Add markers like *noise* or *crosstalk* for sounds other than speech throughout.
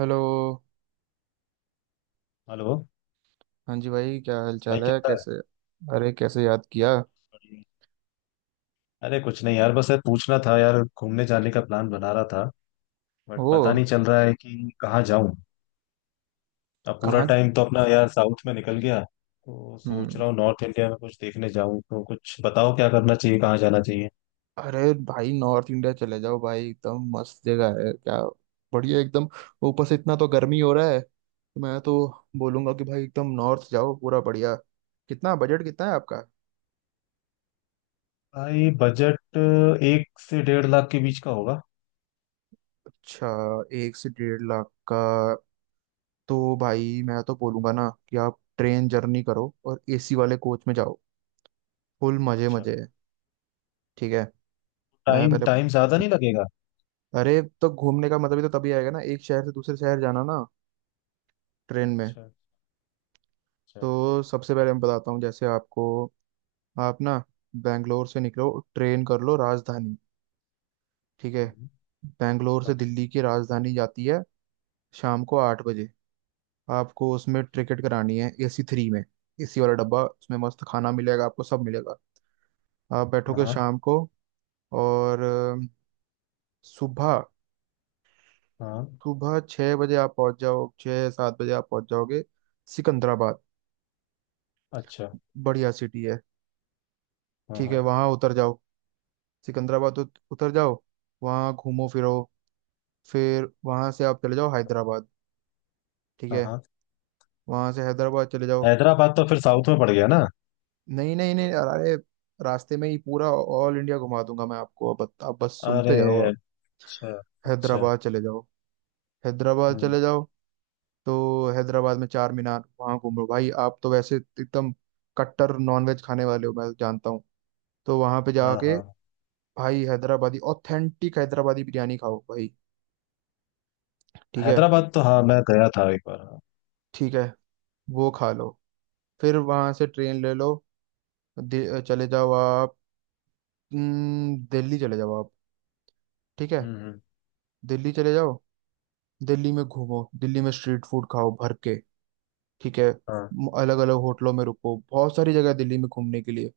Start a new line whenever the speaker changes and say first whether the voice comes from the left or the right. right: Hello.
left: Hello.
right: हाँ जी भाई, क्या हाल
left: भाई
right: चाल है
left: कैसा है?
right: कैसे? अरे, कैसे याद किया?
left: बढ़िया। अरे कुछ नहीं यार, बस यार पूछना था यार, घूमने जाने का प्लान बना रहा था, बट
right: वो
left: पता नहीं चल रहा है कि कहाँ जाऊं। अब पूरा
right: कहाँ?
left: टाइम तो अपना यार साउथ में निकल गया, तो सोच
right: हम्म।
left: रहा हूँ नॉर्थ इंडिया में कुछ देखने जाऊं, तो कुछ बताओ क्या करना चाहिए, कहाँ जाना चाहिए?
right: अरे भाई, नॉर्थ इंडिया चले जाओ भाई, एकदम मस्त जगह है क्या, बढ़िया एकदम। ऊपर से इतना तो गर्मी हो रहा है तो मैं तो बोलूंगा कि भाई एकदम नॉर्थ जाओ, पूरा बढ़िया। कितना बजट कितना है आपका?
left: भाई बजट 1 से 1.5 लाख के बीच का होगा।
right: अच्छा। 1 से 1.5 लाख का? तो भाई मैं तो बोलूंगा ना कि आप ट्रेन जर्नी करो और एसी वाले कोच में जाओ। फुल मजे
left: अच्छा।
right: मजे है। ठीक है। मैं
left: टाइम
right: पहले...
left: टाइम ज्यादा नहीं लगेगा?
right: अरे तो घूमने का मतलब ही तो तभी आएगा ना, एक शहर से दूसरे शहर जाना ना, ट्रेन में।
left: अच्छा। अच्छा।
right: तो सबसे पहले मैं बताता हूँ, जैसे आपको, आप ना बैंगलोर से निकलो। ट्रेन कर लो राजधानी। ठीक है।
left: हम्म।
right: बैंगलोर से
left: ओके।
right: दिल्ली की राजधानी जाती है शाम को 8 बजे। आपको उसमें टिकट करानी है एसी 3 में। एसी वाला डब्बा, उसमें मस्त खाना मिलेगा, आपको सब मिलेगा। आप बैठोगे
left: हाँ
right: शाम को और सुबह,
left: हाँ।
right: सुबह 6 बजे आप पहुंच जाओ, 6-7 बजे आप पहुंच जाओगे सिकंदराबाद।
left: अच्छा।
right: बढ़िया सिटी है।
left: हाँ
right: ठीक है,
left: हाँ
right: वहाँ उतर जाओ। सिकंदराबाद उतर जाओ। वहाँ घूमो फिरो। फिर वहाँ से आप चले जाओ हैदराबाद। ठीक
left: हाँ
right: है।
left: हाँ।
right: वहाँ से हैदराबाद चले जाओ।
left: हैदराबाद तो फिर साउथ में पड़ गया ना।
right: नहीं नहीं नहीं, अरे रास्ते में ही पूरा ऑल इंडिया घुमा दूंगा मैं आपको। अब आप बस
left: अरे।
right: सुनते जाओ आप।
left: अच्छा। अच्छा।
right: हैदराबाद चले जाओ। हैदराबाद
left: हम्म।
right: चले जाओ। तो हैदराबाद में चार मीनार, वहाँ घूम लो भाई। आप तो वैसे एकदम कट्टर नॉनवेज खाने वाले हो, मैं जानता हूँ। तो वहाँ पे
left: हाँ
right: जाके
left: हाँ।
right: भाई हैदराबादी, ऑथेंटिक हैदराबादी बिरयानी खाओ भाई। ठीक है।
left: हैदराबाद तो हाँ, मैं गया था एक बार, हाँ।
right: ठीक है, वो खा लो। फिर वहां से ट्रेन ले लो, चले जाओ आप। दिल्ली चले जाओ आप। ठीक है।
left: हम्म।
right: दिल्ली चले जाओ। दिल्ली में घूमो, दिल्ली में स्ट्रीट फूड खाओ भर के। ठीक है।
left: हाँ।
right: अलग अलग होटलों में रुको, बहुत सारी जगह है दिल्ली में घूमने के लिए।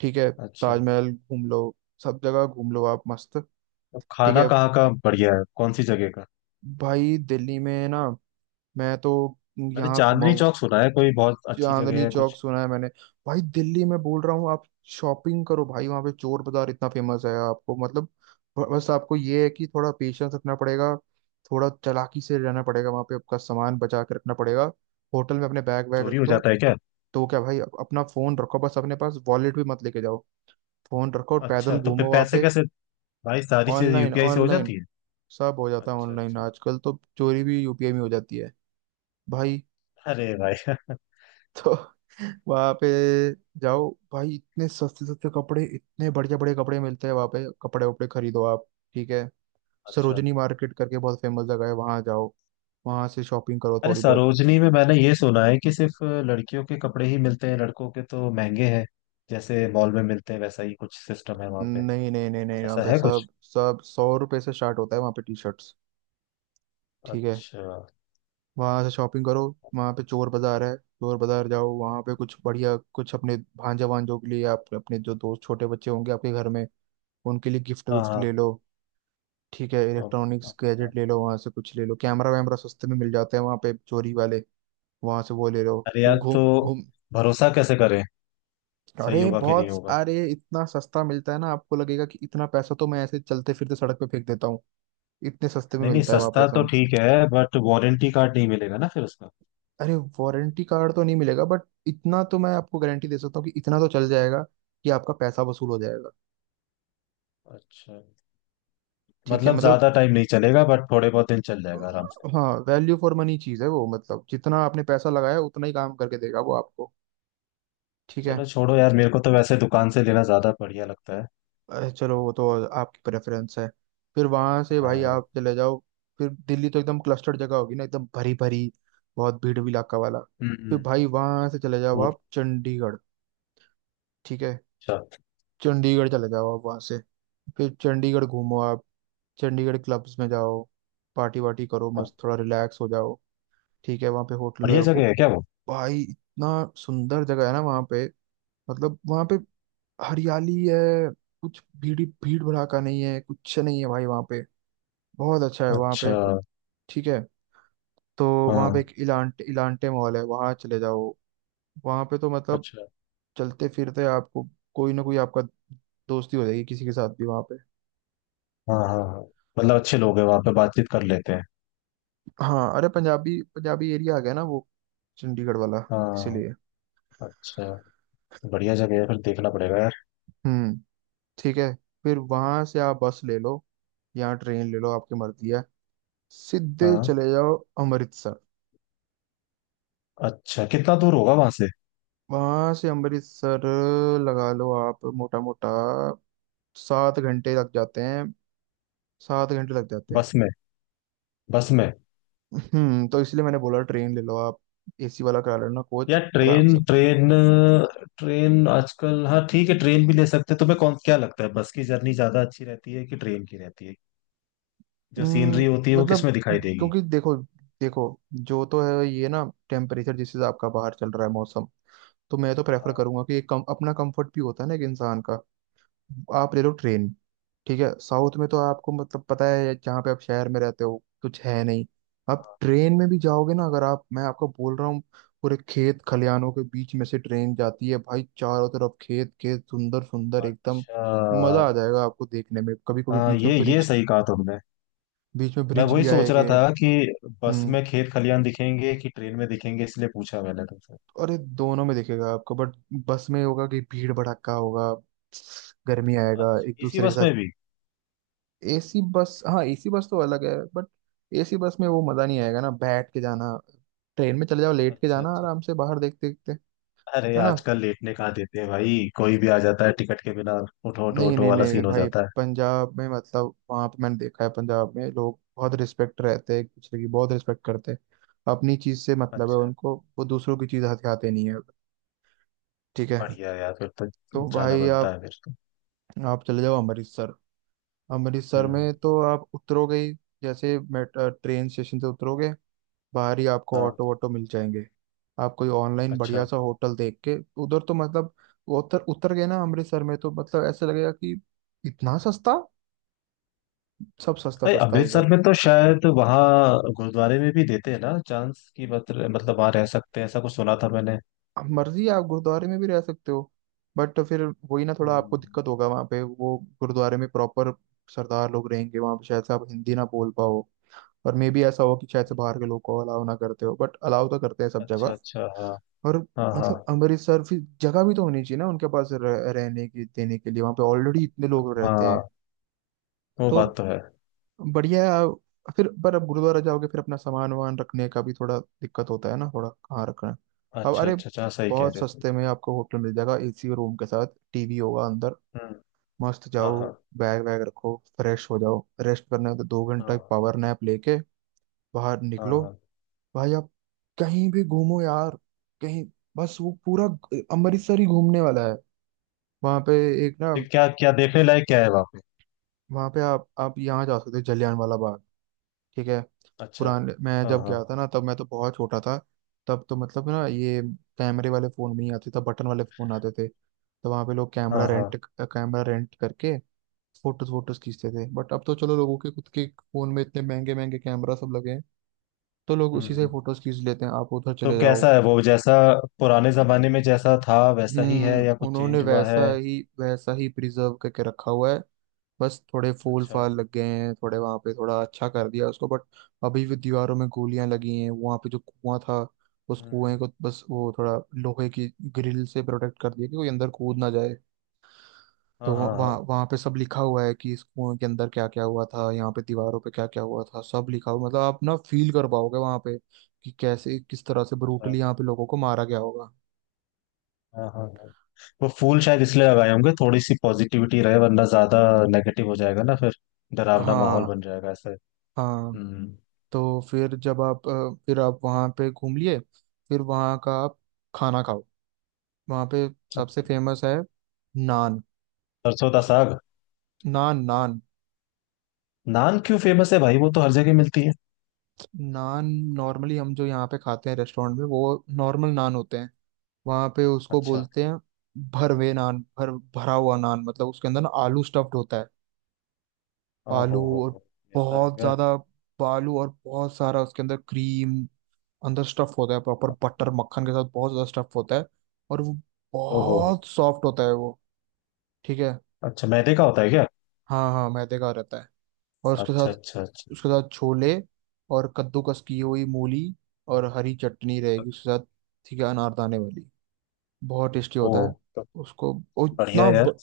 right: ठीक है।
left: अच्छा।
right: ताजमहल घूम लो, सब जगह घूम लो आप मस्त।
left: तो
right: ठीक
left: खाना
right: है।
left: कहाँ का बढ़िया है, कौन सी जगह का?
right: भाई दिल्ली में ना, मैं तो
left: मैंने
right: यहाँ
left: चांदनी
right: घुमाऊँ...
left: चौक सुना है, कोई बहुत अच्छी जगह
right: चांदनी
left: है
right: चौक
left: कुछ?
right: सुना है मैंने। भाई दिल्ली में बोल रहा हूँ आप, शॉपिंग करो भाई। वहां पे चोर बाजार इतना फेमस है, आपको मतलब बस आपको ये है कि थोड़ा पेशेंस रखना पड़ेगा। थोड़ा चालाकी से रहना पड़ेगा वहां पे, आपका सामान बचा के रखना पड़ेगा। होटल में अपने बैग वैग रख
left: चोरी हो
right: दो।
left: जाता है क्या?
right: तो क्या भाई, अपना फोन रखो बस, अपने पास वॉलेट भी मत लेके जाओ। फोन रखो और
left: अच्छा
right: पैदल
left: तो फिर
right: घूमो वहां
left: पैसे
right: पे।
left: कैसे? भाई सारी चीजें
right: ऑनलाइन,
left: यूपीआई से हो
right: ऑनलाइन
left: जाती है।
right: सब हो जाता है
left: अच्छा
right: ऑनलाइन
left: अच्छा।
right: आजकल, तो चोरी भी यूपीआई में हो जाती है भाई।
left: अरे भाई *laughs*
right: *laughs* तो वहां पे जाओ भाई, इतने सस्ते सस्ते कपड़े, इतने बढ़िया बढ़िया कपड़े मिलते हैं वहां पे। कपड़े वपड़े खरीदो आप। ठीक है।
left: अच्छा।
right: सरोजनी मार्केट करके बहुत फेमस जगह है, वहां जाओ, वहां से शॉपिंग करो
left: अरे
right: थोड़ी बहुत।
left: सरोजनी में मैंने ये सुना है कि सिर्फ लड़कियों के कपड़े ही मिलते हैं, लड़कों के तो महंगे हैं। जैसे मॉल में मिलते हैं वैसा ही कुछ सिस्टम है वहां पे।
right: नहीं नहीं नहीं नहीं, वहाँ
left: ऐसा
right: पे
left: है कुछ?
right: सब सब 100 रुपए से स्टार्ट होता है वहाँ पे टी शर्ट्स। ठीक है।
left: अच्छा।
right: वहां से शॉपिंग करो। वहां पे चोर बाजार है, चोर बाजार जाओ वहां पे। कुछ बढ़िया कुछ अपने भांजा भांजों के लिए, आप अपने जो दोस्त, छोटे बच्चे होंगे आपके घर में, उनके लिए गिफ्ट
left: हाँ
right: विफ्ट ले
left: हाँ।
right: लो। ठीक है।
left: तो।
right: इलेक्ट्रॉनिक्स
left: अच्छा।
right: गैजेट ले लो वहां से। कुछ ले लो, कैमरा वैमरा सस्ते में मिल जाते हैं वहां पे चोरी वाले। वहां से वो ले लो।
left: अरे
right: तो
left: यार तो
right: घूम घूम...
left: भरोसा कैसे करें? सही
right: अरे
left: होगा कि नहीं
right: बहुत,
left: होगा?
right: अरे इतना सस्ता मिलता है ना, आपको लगेगा कि इतना पैसा तो मैं ऐसे चलते फिरते सड़क पे फेंक देता हूँ। इतने सस्ते में
left: नहीं नहीं,
right: मिलता है वहां पे
left: सस्ता तो
right: सब।
left: ठीक है बट वारंटी कार्ड नहीं मिलेगा ना फिर उसका।
right: अरे वारंटी कार्ड तो नहीं मिलेगा बट इतना तो मैं आपको गारंटी दे सकता हूँ कि इतना तो चल जाएगा, कि आपका पैसा वसूल हो जाएगा।
left: अच्छा।
right: ठीक है,
left: मतलब
right: मतलब...
left: ज्यादा टाइम नहीं चलेगा बट थोड़े बहुत दिन चल जाएगा आराम से।
right: हाँ, वैल्यू फॉर मनी चीज है वो, मतलब जितना आपने पैसा लगाया उतना ही काम करके देगा वो आपको। ठीक
left: चलो
right: है।
left: छोड़ो यार, मेरे को तो वैसे दुकान से लेना ज्यादा बढ़िया लगता है।
right: अरे चलो, वो तो आपकी प्रेफरेंस है। फिर वहां से भाई
left: हाँ।
right: आप चले जाओ। फिर दिल्ली तो एकदम क्लस्टर्ड जगह होगी ना, एकदम भरी भरी, बहुत भीड़ भी इलाका वाला। फिर
left: हम्म।
right: भाई वहां से चले जाओ
left: वो।
right: आप चंडीगढ़। ठीक है।
left: अच्छा।
right: चंडीगढ़ चले जाओ आप वहां से, फिर चंडीगढ़ घूमो आप। चंडीगढ़ क्लब्स में जाओ, पार्टी वार्टी करो
left: हाँ।
right: मस्त, थोड़ा रिलैक्स हो जाओ। ठीक है, वहाँ पे होटल में
left: बढ़िया
right: रुको।
left: जगह है क्या वो?
right: भाई इतना सुंदर जगह है ना वहाँ पे। मतलब वहाँ पे हरियाली है, कुछ भीड़ भीड़ भड़ाका नहीं है, कुछ नहीं है भाई वहाँ पे। बहुत अच्छा है वहाँ
left: अच्छा।
right: पे। ठीक है। तो वहाँ पे
left: हाँ।
right: एक इलांटे इलांटे मॉल है, वहाँ चले जाओ। वहाँ पे तो मतलब
left: अच्छा।
right: चलते फिरते आपको कोई ना कोई, आपका दोस्ती हो जाएगी किसी के साथ भी वहाँ पे।
left: हाँ हाँ हाँ। मतलब अच्छे लोग हैं वहाँ पे, बातचीत कर लेते हैं।
right: हाँ, अरे पंजाबी पंजाबी एरिया आ गया ना वो चंडीगढ़ वाला,
left: हाँ।
right: इसीलिए।
left: अच्छा। बढ़िया जगह है, फिर देखना पड़ेगा यार।
right: हम्म। ठीक है। फिर वहाँ से आप बस ले लो या ट्रेन ले लो, आपकी मर्जी है। सीधे
left: हाँ।
right: चले जाओ अमृतसर।
left: अच्छा कितना दूर होगा वहां से?
right: वहाँ से अमृतसर लगा लो आप मोटा मोटा 7 घंटे लग जाते हैं। 7 घंटे लग जाते हैं।
left: बस में? बस में?
right: हम्म। तो इसलिए मैंने बोला ट्रेन ले लो आप, एसी वाला करा लेना
left: या
right: कोच आराम
left: ट्रेन
right: से।
left: ट्रेन ट्रेन आजकल, हाँ ठीक है, ट्रेन भी ले सकते हैं। तुम्हें कौन क्या लगता है, बस की जर्नी ज्यादा अच्छी रहती है कि ट्रेन की रहती है? जो
right: हम्म,
left: सीनरी होती है वो
right: मतलब
left: किसमें दिखाई देगी?
right: क्योंकि देखो, देखो जो तो है ये ना, टेम्परेचर जिस हिसाब का बाहर चल रहा है मौसम, तो मैं तो प्रेफर
left: हाँ
right: करूंगा कि अपना कंफर्ट भी होता है ना एक इंसान का। आप ले लो ट्रेन। ठीक है। साउथ में तो
left: हाँ
right: आपको मतलब पता है, जहाँ पे आप शहर में रहते हो कुछ है नहीं। आप
left: हाँ।
right: ट्रेन में
left: वो
right: भी
left: तो
right: जाओगे ना, अगर आप, मैं आपको बोल रहा हूँ, पूरे खेत खलियानों के बीच में से ट्रेन जाती है भाई। चारों तरफ खेत खेत, सुंदर सुंदर
left: है।
right: एकदम।
left: अच्छा।
right: मजा आ जाएगा आपको देखने में। कभी कभी
left: हाँ,
right: बीच में
left: ये
right: ब्रिज,
left: सही कहा तुमने।
right: बीच में
left: मैं
right: ब्रिज
left: वही
right: भी
left: सोच रहा
right: आएंगे।
left: था कि बस
right: हम्म।
left: में खेत खलियान दिखेंगे कि ट्रेन में दिखेंगे, इसलिए पूछा मैंने तुमसे।
right: और ये दोनों में दिखेगा आपको बट बस में होगा कि भीड़ भड़क्का होगा, गर्मी आएगा
left: अच्छा
right: एक
left: इसी
right: दूसरे के
left: बस
right: साथ।
left: में भी?
right: एसी बस, हाँ एसी बस तो अलग है बट एसी बस में वो मजा नहीं आएगा ना बैठ के जाना। ट्रेन में चले जाओ, लेट के
left: अच्छा
right: जाना
left: अच्छा।
right: आराम से बाहर देखते देखते। है
left: अरे
right: ना।
left: आजकल लेटने कहाँ देते हैं भाई, कोई भी आ जाता है टिकट के बिना। उठो उठो
right: नहीं
left: उठो
right: नहीं
left: वाला
right: नहीं
left: सीन हो
right: भाई,
left: जाता है।
right: पंजाब में मतलब वहां पे मैंने देखा है, पंजाब में लोग बहुत रिस्पेक्ट रहते हैं, एक दूसरे की बहुत रिस्पेक्ट करते हैं। अपनी चीज से मतलब है
left: अच्छा।
right: उनको, वो दूसरों की चीज हथियाते नहीं है। ठीक है।
left: बढ़िया यार फिर तो।
right: तो
left: जाना
right: भाई
left: बनता है फिर तो।
right: आप- चले जाओ अमृतसर। अमृतसर
left: हम्म।
right: में तो आप उतरोगे ही। जैसे ट्रेन स्टेशन से उतरोगे, बाहर ही आपको
left: हाँ।
right: ऑटो वोटो मिल जाएंगे। आप कोई ऑनलाइन
left: अच्छा।
right: बढ़िया सा होटल देख के... उधर तो मतलब उतर उतर गए ना अमृतसर में तो, मतलब ऐसे लगेगा कि इतना सस्ता, सब सस्ता
left: भाई
right: सस्ता है उधर।
left: अमृतसर में तो शायद वहाँ गुरुद्वारे में भी देते हैं ना चांस की, मतलब वहाँ रह सकते हैं, ऐसा कुछ सुना था मैंने।
right: अब मर्जी है आप गुरुद्वारे में भी रह सकते हो बट फिर वही ना, थोड़ा आपको
left: हम्म।
right: दिक्कत होगा वहाँ पे। वो गुरुद्वारे में प्रॉपर सरदार लोग रहेंगे वहाँ पे, शायद से आप हिंदी ना बोल पाओ। और मे बी ऐसा हो कि शायद से बाहर के लोग को अलाउ ना करते हो, बट अलाउ तो करते हैं सब
left: अच्छा
right: जगह।
left: अच्छा। हाँ
right: और
left: हाँ हाँ
right: मतलब अमृतसर फिर जगह भी तो होनी चाहिए ना उनके पास रहने की, देने के लिए, वहां पे ऑलरेडी इतने लोग रहते हैं।
left: हाँ। वो
right: तो
left: बात तो है।
right: बढ़िया है फिर पर अब गुरुद्वारा जाओगे, फिर अपना सामान वामान रखने का भी थोड़ा दिक्कत होता है ना, थोड़ा कहाँ रखना है। अब
left: अच्छा
right: अरे,
left: अच्छा अच्छा, हाँ, सही कह
right: बहुत
left: रहे हो।
right: सस्ते में आपको होटल मिल जाएगा एसी रूम के साथ, टीवी होगा अंदर।
left: हम्म।
right: मस्त
left: हाँ
right: जाओ,
left: हाँ
right: बैग वैग रखो, फ्रेश हो जाओ, रेस्ट करना है तो 2 घंटा
left: हाँ
right: पावर नैप लेके बाहर
left: हाँ
right: निकलो।
left: हाँ।
right: भाई आप कहीं भी घूमो यार, कहीं। बस वो पूरा अमृतसर ही घूमने वाला है। वहां पे एक ना,
left: तो क्या क्या देखने लायक क्या है वहाँ पे?
right: वहां पे आप यहाँ जा सकते हो जलियांवाला बाग। ठीक है।
left: अच्छा।
right: पुराने... मैं
left: हाँ
right: जब
left: हाँ
right: गया था ना तब मैं तो बहुत छोटा था। तब तो मतलब ना ये कैमरे वाले फोन भी नहीं आते तब, बटन वाले फोन आते थे। तो वहां पे लोग कैमरा
left: हाँ हाँ।
right: रेंट, कैमरा रेंट करके फोटोज फोटोज खींचते थे, बट अब तो चलो लोगों के खुद के फोन में इतने महंगे महंगे कैमरा सब लगे हैं, तो लोग उसी से
left: हम्म।
right: फोटोज खींच लेते हैं। आप उधर
left: तो
right: चले जाओ।
left: कैसा है वो, जैसा पुराने जमाने में जैसा था वैसा ही है
right: हम्म।
left: या कुछ
right: उन्होंने
left: चेंज हुआ है?
right: वैसा ही प्रिजर्व करके रखा हुआ है। बस थोड़े फूल
left: अच्छा।
right: फाल लग गए हैं थोड़े वहां पे, थोड़ा अच्छा कर दिया उसको बट अभी भी दीवारों में गोलियां लगी हैं वहां पे। जो कुआं था, उस कुएं
left: हम्म।
right: को बस वो थोड़ा लोहे की ग्रिल से प्रोटेक्ट कर दिया कि कोई अंदर कूद ना जाए। तो
left: हाँ हाँ हाँ।
right: वहाँ वहाँ पे सब लिखा हुआ है कि इस कुएं के अंदर क्या क्या हुआ था, यहाँ पे दीवारों पे क्या क्या हुआ था, सब लिखा हुआ। मतलब आप ना फील कर पाओगे वहाँ पे कि कैसे, किस तरह से
left: अच्छा,
right: ब्रूटली यहाँ पे लोगों को मारा गया होगा।
left: हाँ हाँ हाँ। वो फूल शायद इसलिए लगाए होंगे थोड़ी सी पॉजिटिविटी रहे, वरना ज्यादा नेगेटिव हो जाएगा ना फिर। डरावना माहौल
right: हाँ
left: बन जाएगा ऐसे।
right: हाँ।
left: हम्म।
right: तो फिर जब आप फिर आप वहाँ पे घूम लिए, फिर वहाँ का आप खाना खाओ। वहाँ पे सबसे
left: अच्छा।
right: फेमस है नान।
left: सरसों का साग।
right: नान नान
left: नान क्यों फेमस है भाई, वो तो हर जगह मिलती है?
right: नान। नॉर्मली हम जो यहाँ पे खाते हैं रेस्टोरेंट में, वो नॉर्मल नान होते हैं। वहाँ पे उसको
left: अच्छा।
right: बोलते हैं भरवे नान, भर भरा हुआ नान, मतलब उसके अंदर ना आलू स्टफ्ड होता है।
left: ओहो
right: आलू
left: हो
right: और
left: हो। ऐसा है
right: बहुत
left: क्या?
right: ज्यादा, आलू और बहुत सारा, उसके अंदर क्रीम, अंदर स्टफ होता है प्रॉपर बटर मक्खन के साथ, बहुत ज्यादा स्टफ होता है। और वो
left: ओहो हो।
right: बहुत सॉफ्ट होता है वो। ठीक है।
left: अच्छा मैदे का होता है क्या?
right: हाँ हाँ, मैदे का रहता है। और उसके
left: अच्छा
right: साथ,
left: अच्छा अच्छा।
right: उसके साथ छोले और कद्दूकस की हुई मूली, और हरी चटनी रहेगी उसके साथ। ठीक है, अनारदाने वाली, बहुत टेस्टी होता है
left: ओह तो।
right: उसको। और
left: बढ़िया है यार।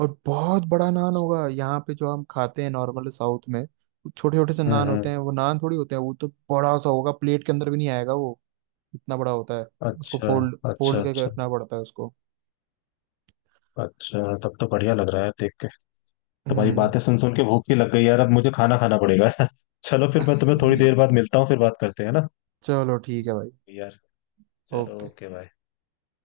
right: और बहुत बड़ा नान होगा। यहाँ पे जो हम खाते हैं नॉर्मल साउथ में छोटे छोटे से नान होते
left: हम्म।
right: हैं, वो नान थोड़ी होते हैं, वो तो बड़ा सा होगा, प्लेट के अंदर भी नहीं आएगा वो, इतना बड़ा होता है। उसको
left: अच्छा
right: फोल्ड
left: अच्छा
right: फोल्ड करके
left: अच्छा।
right: रखना पड़ता है उसको।
left: अच्छा तब तो बढ़िया लग रहा है देख के। तुम्हारी
right: हम्म।
left: बातें सुन सुन के भूख भी लग गई यार, अब मुझे खाना खाना पड़ेगा *laughs* चलो फिर मैं तुम्हें थोड़ी देर
right: *laughs*
left: बाद मिलता हूँ, फिर बात करते हैं ना।
right: चलो ठीक है भाई।
left: यार। चलो
right: ओके।
left: Okay bye.